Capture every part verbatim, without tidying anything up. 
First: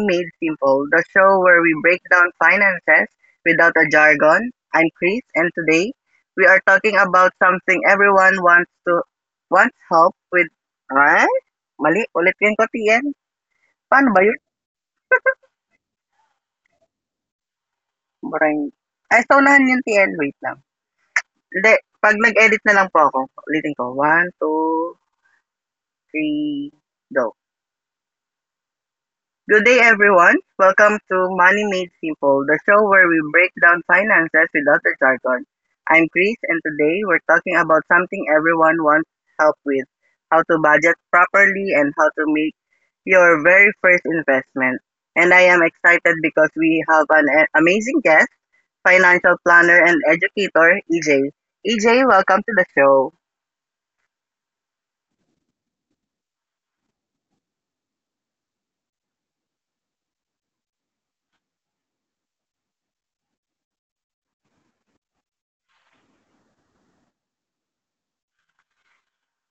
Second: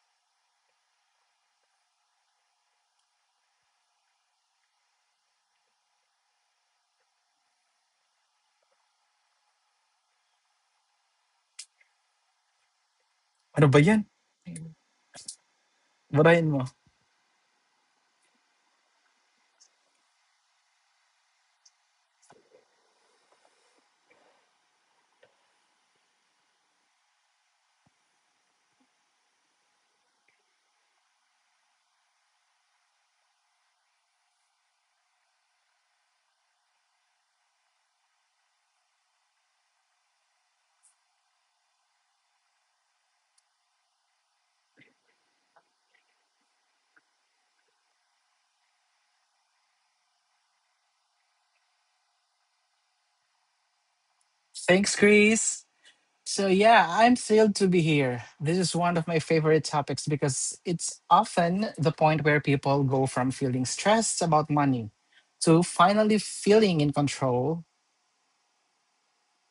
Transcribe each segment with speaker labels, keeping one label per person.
Speaker 1: Made Simple, the show where we break down finances without a jargon. I'm Chris, and today we are talking about something everyone wants to wants help with. Ah, Mali. Ulit yun ko, T N.
Speaker 2: Ano ba yan?
Speaker 1: Paano ba yun?
Speaker 2: Burahin mo.
Speaker 1: Boring. Ay, saulahan yun, T N. Wait lang. Hindi. Pag nag-edit na lang po ako, ulitin ko. One, two, three, go. Good day, everyone. Welcome to Money Made Simple, the show where we break down finances without the jargon. I'm Chris, and today we're talking about something everyone wants help with, how to budget properly and how to make your very first investment. And I am excited because we have an a- amazing guest, financial planner and educator, E J. E J, welcome to the show.
Speaker 2: Thanks, Chris. So yeah, I'm thrilled to be here. This is one of my favorite topics because it's often the point where people go from feeling stressed about money to finally feeling in control.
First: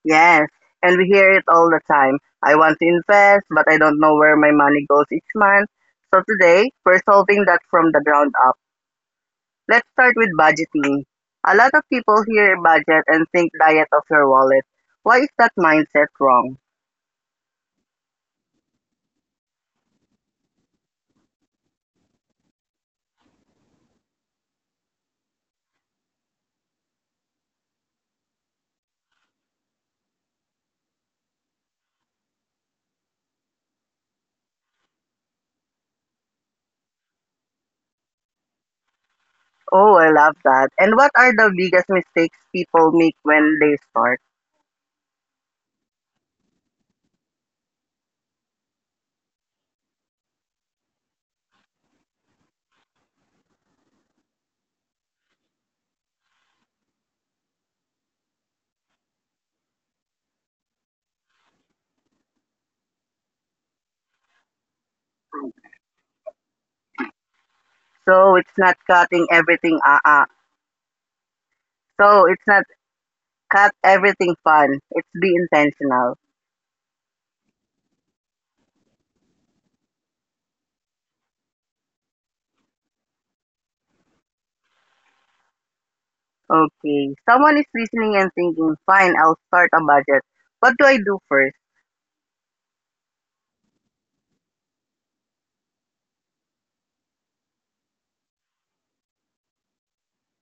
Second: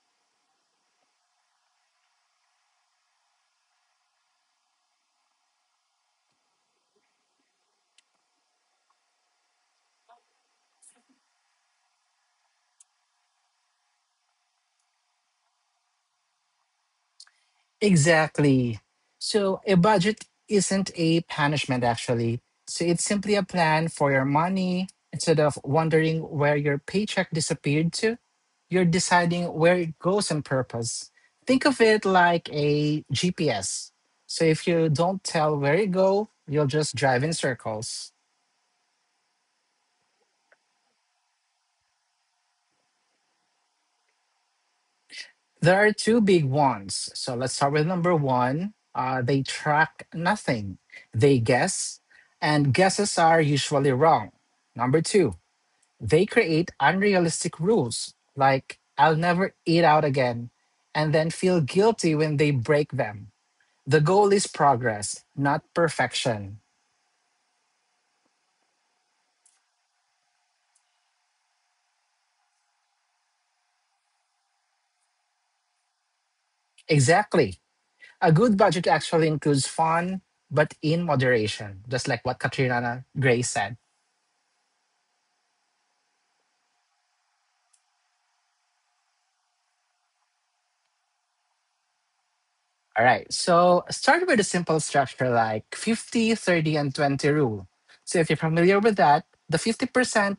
Speaker 1: Yes, and we hear it all the time. I want to invest, but I don't know where my money goes each month. So today, we're solving that from the ground up. Let's start with budgeting. A lot of people hear budget and think diet of your wallet. Why is that mindset wrong?
Speaker 2: Exactly. So a budget isn't a punishment, actually. So it's simply a plan for your money. Instead of wondering where your paycheck disappeared to, you're deciding where it goes on purpose. Think of it like a G P S. So if you don't tell where you go, you'll just drive in circles.
Speaker 1: Oh, I love that. And what are the biggest mistakes people make when they start?
Speaker 2: There are two big ones. So let's start with number one. Uh, they track nothing, they guess, and guesses are usually wrong. Number two, they create unrealistic rules like I'll never eat out again and then feel guilty when they break them. The goal is progress, not perfection.
Speaker 1: So it's not cutting everything, uh uh. So it's not cut everything fun. It's be intentional.
Speaker 2: Exactly. A good budget actually includes fun, but in moderation, just like what Katrina Gray said.
Speaker 1: Okay. Someone is listening and thinking, fine, I'll start a budget. What do I do first?
Speaker 2: All right. So start with a simple structure like fifty, thirty, and twenty rule. So if you're familiar with that, the fifty percent,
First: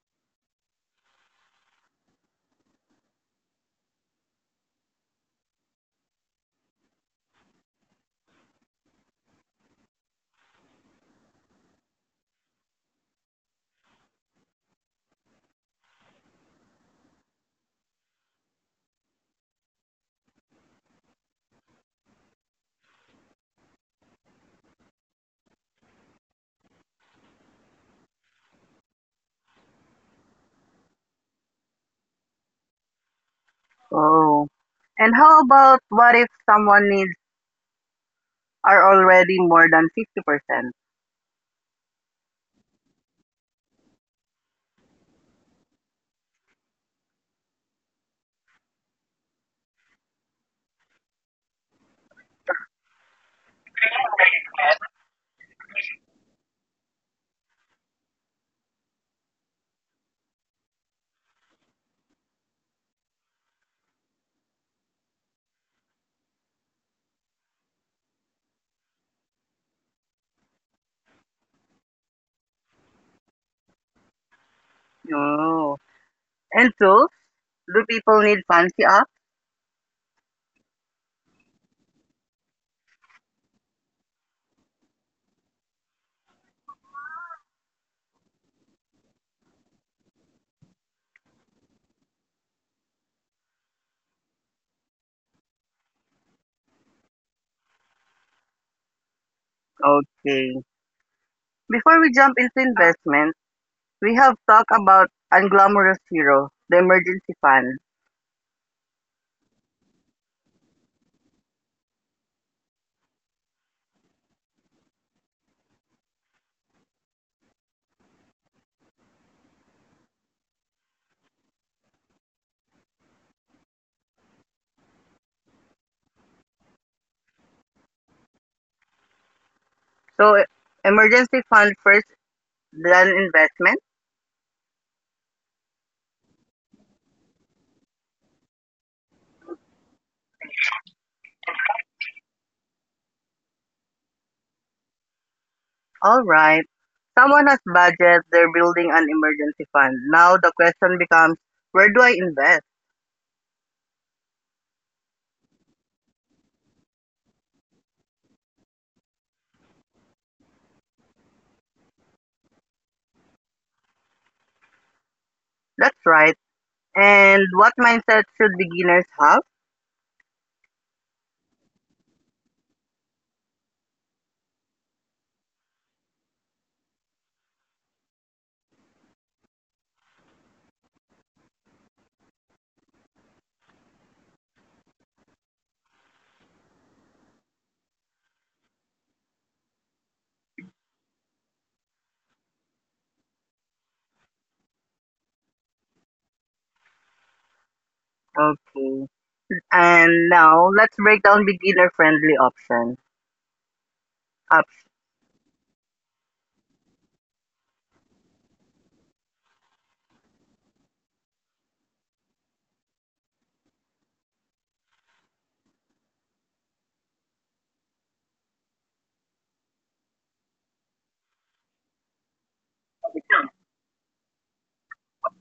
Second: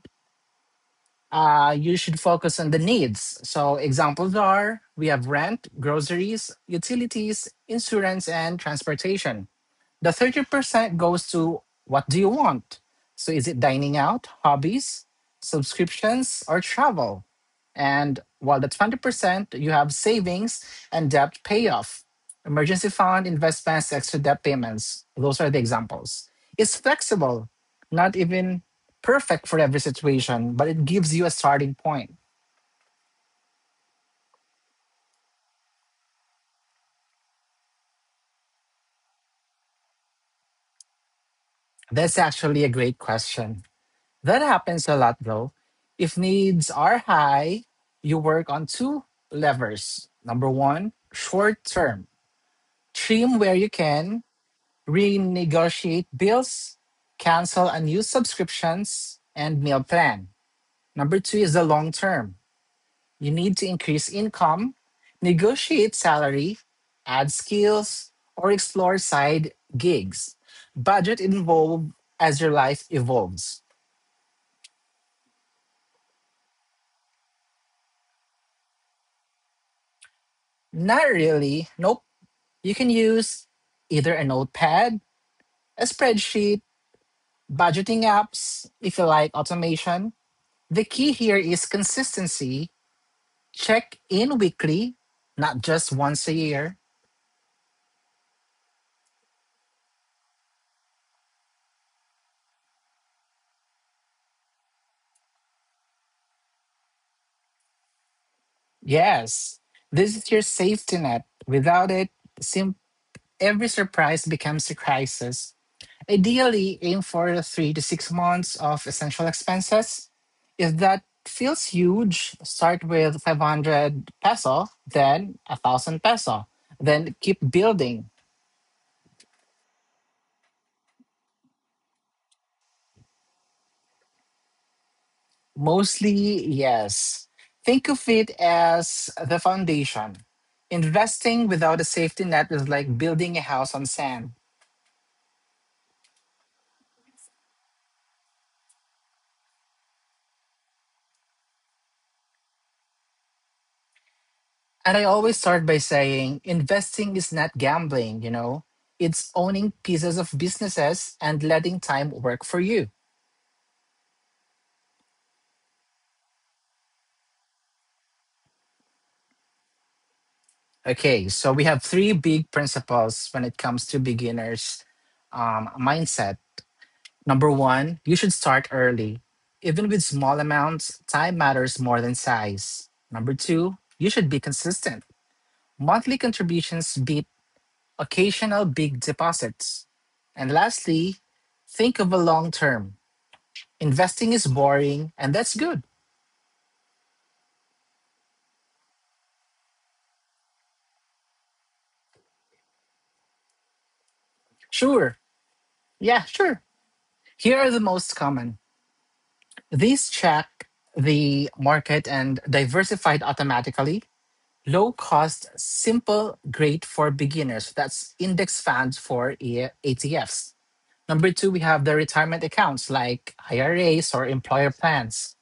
Speaker 2: uh, you should focus on the needs. So examples are we have rent, groceries, utilities, insurance, and transportation. The thirty percent goes to what do you want? So is it dining out, hobbies, subscriptions, or travel? And while the twenty percent, you have savings and debt payoff, emergency fund, investments, extra debt payments. Those are the examples. It's flexible, not even perfect for every situation, but it gives you a starting point.
Speaker 1: Oh. And how about what if someone needs are already more than fifty percent?
Speaker 2: That's actually a great question. That happens a lot though. If needs are high, you work on two levers. Number one, short term. Trim where you can, renegotiate bills, cancel unused subscriptions, and meal plan. Number two is the long term. You need to increase income, negotiate salary, add skills, or explore side gigs. Budget involved as your life evolves.
Speaker 1: Oh. And tools? Do people need fancy apps?
Speaker 2: Not really, no. You can use either a notepad, a spreadsheet, budgeting apps, if you like automation. The key here is consistency. Check in weekly, not just once a year.
Speaker 1: Okay. Before we jump into investment, we have talked about Unglamorous Hero, the emergency fund.
Speaker 2: Yes, this is your safety net. Without it, sim- every surprise becomes a crisis. Ideally, aim for three to six months of essential expenses. If that feels huge, start with five hundred peso, then one thousand peso, then keep building.
Speaker 1: So, emergency fund first, then investment.
Speaker 2: Mostly, yes. Think of it as the foundation. Investing without a safety net is like building a house on sand.
Speaker 1: All right. Someone has budget, they're building an emergency fund. Now the question becomes, where do I invest?
Speaker 2: And I always start by saying investing is not gambling, you know, it's owning pieces of businesses and letting time work for you.
Speaker 1: That's right. And what mindset should beginners have?
Speaker 2: Okay, so we have three big principles when it comes to beginners' um, mindset. Number one, you should start early. Even with small amounts, time matters more than size. Number two, you should be consistent. Monthly contributions beat occasional big deposits. And lastly, think of a long term. Investing is boring, and that's good.
Speaker 1: Okay. And now let's break down beginner friendly options. Op-
Speaker 2: Sure. Yeah, sure. Here are the most common. These check the market and diversified automatically. Low cost, simple, great for beginners. That's index funds for E- ETFs. Number two, we have the retirement accounts like I R As or employer plans.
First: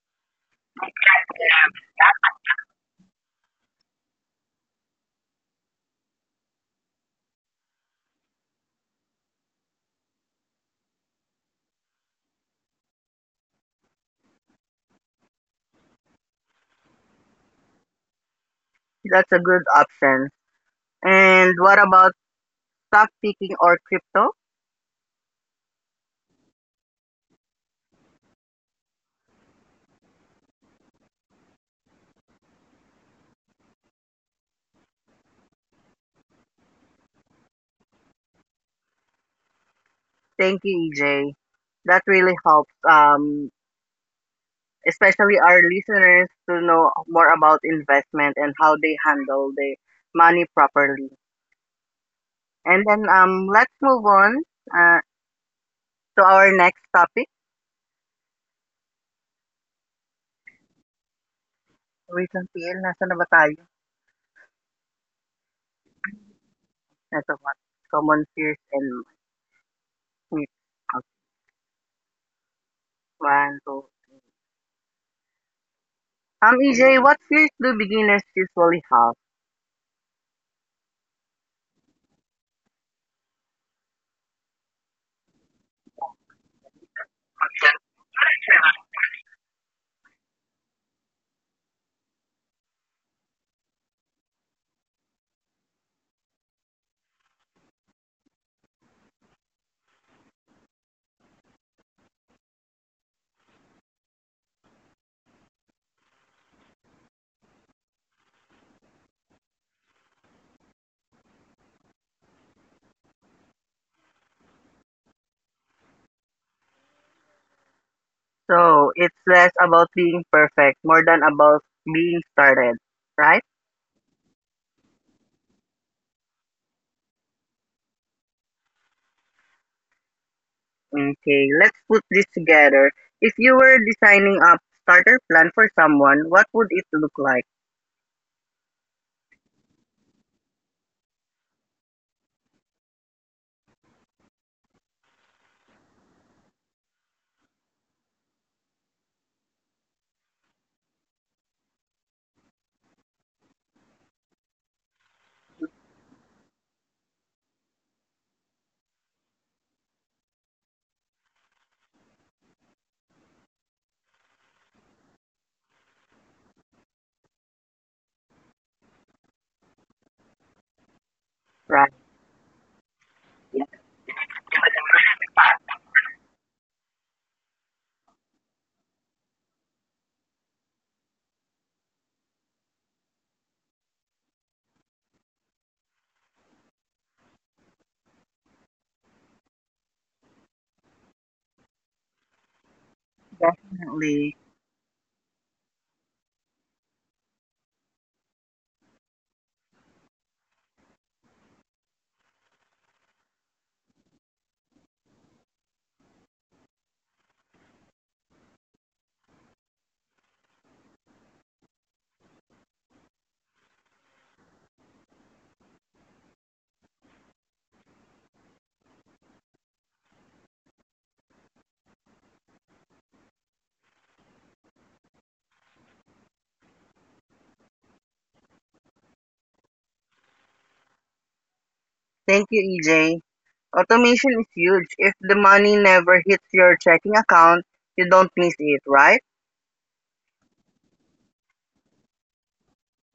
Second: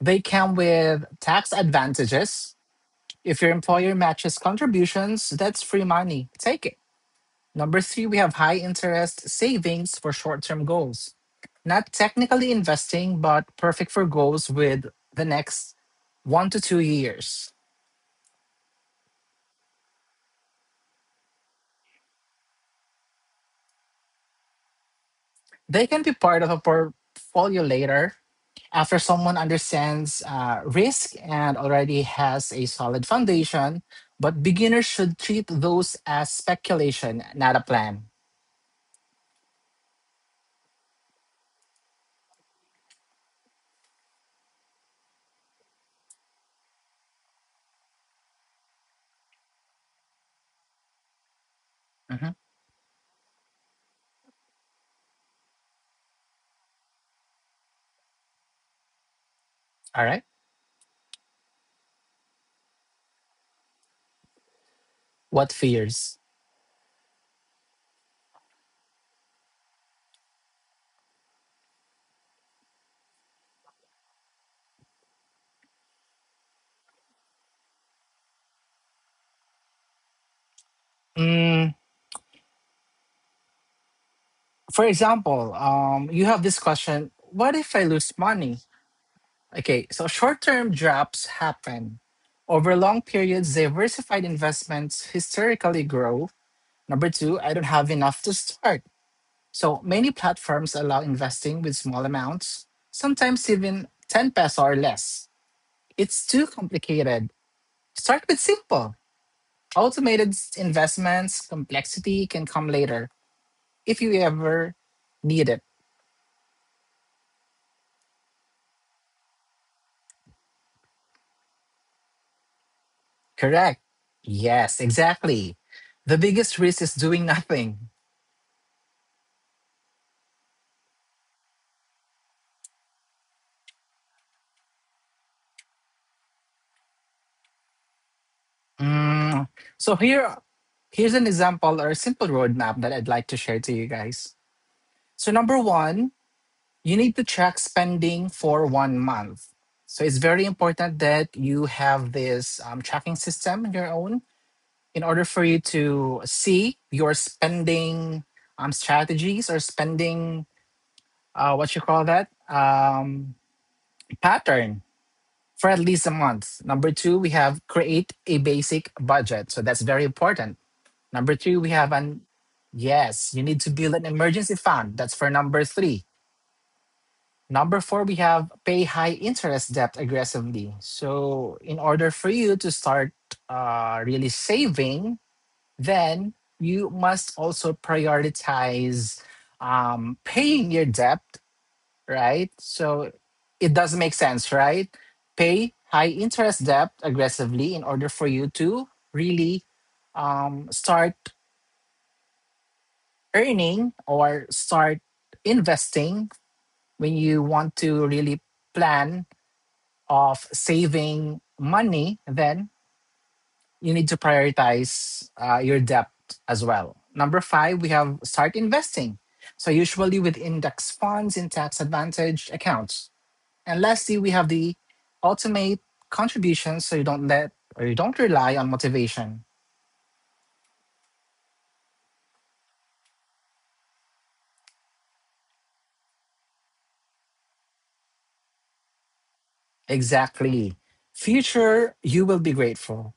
Speaker 2: They come with tax advantages. If your employer matches contributions, that's free money. Take it. Number three, we have high interest savings for short term goals. Not technically investing, but perfect for goals with the next one to two years.
Speaker 1: that's a good option. And what about stock picking or crypto?
Speaker 2: They can be part of a portfolio later after someone understands uh, risk and already has a solid foundation. But beginners should treat those as speculation, not a plan.
Speaker 1: Thank you, E J. That really helps, um especially our listeners to know more about investment and how they handle their money properly.
Speaker 2: Mhm.
Speaker 1: And then um, let's move on uh, to our next topic.
Speaker 2: All right.
Speaker 1: Wait lang, P L. Nasaan na ba tayo?
Speaker 2: What fears?
Speaker 1: Ito what? Common fears and myths. Okay, one, two. Um, E J, what fears do beginners usually have?
Speaker 2: Mm, for example, um, you have this question. What if I lose money? Okay, so short term drops happen. Over long periods, diversified investments historically grow. Number two, I don't have enough to start. So many platforms allow investing with small amounts, sometimes even ten peso or less. It's too complicated. Start with simple. Automated s- investments, complexity can come later if you ever need it.
Speaker 1: So, it's less about being perfect, more than about being started, right?
Speaker 2: Correct. Yes, exactly. The biggest risk is doing nothing.
Speaker 1: Okay, let's put this together. If you were designing a starter plan for someone, what would it look like?
Speaker 2: Mm, so here, here's an example or a simple roadmap that I'd like to share to you guys. So number one, you need to track spending for one month. So it's very important that you have this um, tracking system in your own in order for you to see your spending um, strategies or spending uh, what you call that um, pattern for at least a month. Number two, we have create a basic budget. So that's very important. Number three, we have
Speaker 1: Right,
Speaker 2: an yes, you need
Speaker 1: yeah,
Speaker 2: to build an emergency fund. That's for number three. Number four, we have pay high interest debt aggressively. So, in order for you to start uh, really saving, then you must also prioritize um, paying your debt, right? So, it does make
Speaker 1: definitely.
Speaker 2: sense, right? Pay high interest debt aggressively in order for you to really um, start earning or start investing when you want to really plan of saving money, then you need to prioritize uh, your debt as well. Number five, we have start investing, so usually with index funds in tax advantage accounts. And lastly, we have the ultimate contributions, so you don't let or you don't rely on motivation.
Speaker 1: Thank you, E J. Automation is huge. If the money never hits your checking account, you don't miss it, right?
Speaker 2: Exactly. Future you will be grateful.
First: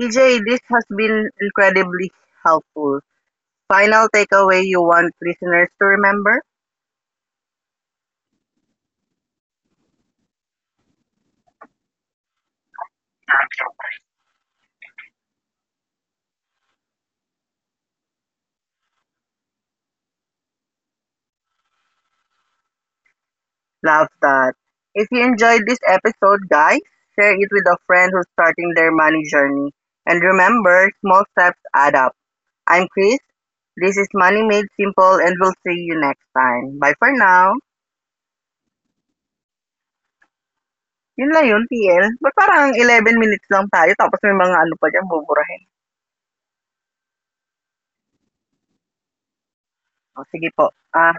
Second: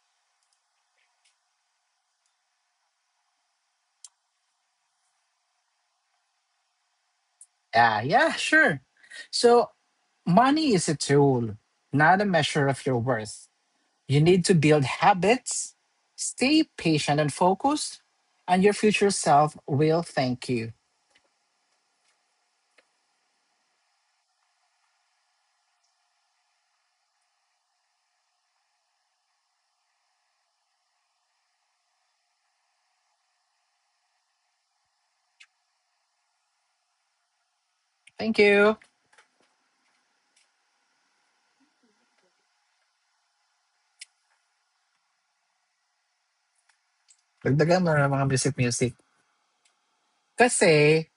Speaker 1: E J, this has been incredibly helpful. Final takeaway you want listeners to remember?
Speaker 2: Yeah, yeah, sure. So money is a tool, not a measure of your worth. You need to build habits, stay patient and focused, and your future self will thank you.
Speaker 1: Love that. If you enjoyed this episode, guys, share it with a friend who's starting their money journey. And remember, small steps add up. I'm Chris. This is Money Made Simple, and we'll see you next time. Bye for now.
Speaker 2: Thank you.
Speaker 1: Yun lang yun, T L. Ba't parang eleven minutes lang tayo tapos may mga ano pa dyan buburahin?
Speaker 2: Dagdagan mo na ng mga music-music.
Speaker 1: O, sige po.
Speaker 2: Kasi
Speaker 1: Ah,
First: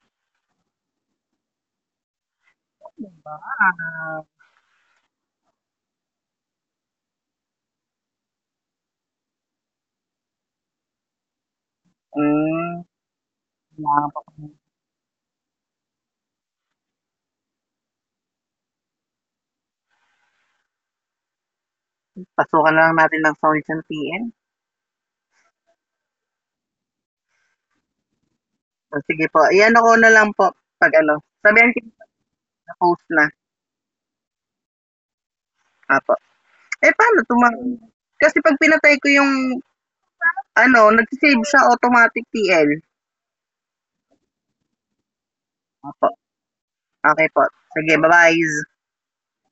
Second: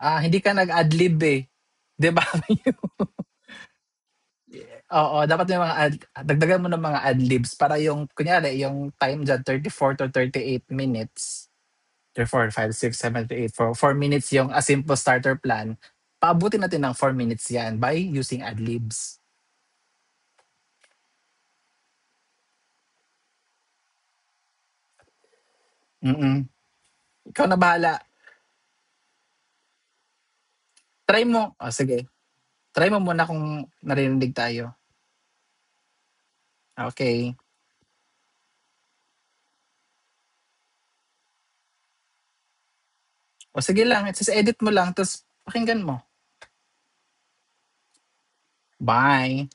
Speaker 2: ah, hindi ka nag-adlib eh. 'Di ba?
Speaker 1: Wow.
Speaker 2: Oo, dapat may mga ad- dagdagan mo ng mga adlibs para yung kunyari yung time dyan thirty four to thirty eight minutes. three four five
Speaker 1: Mm,
Speaker 2: six seven eight four four
Speaker 1: yeah.
Speaker 2: minutes yung a simple starter plan. Paabutin natin ng four minutes yan by using adlibs.
Speaker 1: Pasukan na lang natin ng sounds ng T L.
Speaker 2: Mm. mm Ikaw na bahala.
Speaker 1: O, sige po. Iyan ako na lang po pag
Speaker 2: Try
Speaker 1: ano.
Speaker 2: mo. O
Speaker 1: Sabihan ko
Speaker 2: sige.
Speaker 1: na
Speaker 2: Try mo
Speaker 1: post na.
Speaker 2: muna kung narinig tayo.
Speaker 1: Apo. Eh, paano
Speaker 2: Okay.
Speaker 1: tumang... Kasi pag pinatay ko yung ano, nagsisave siya automatic T L.
Speaker 2: O sige lang. It's just edit mo lang tapos pakinggan mo.
Speaker 1: Apo. Okay po. Sige, bye-bye.
Speaker 2: Bye.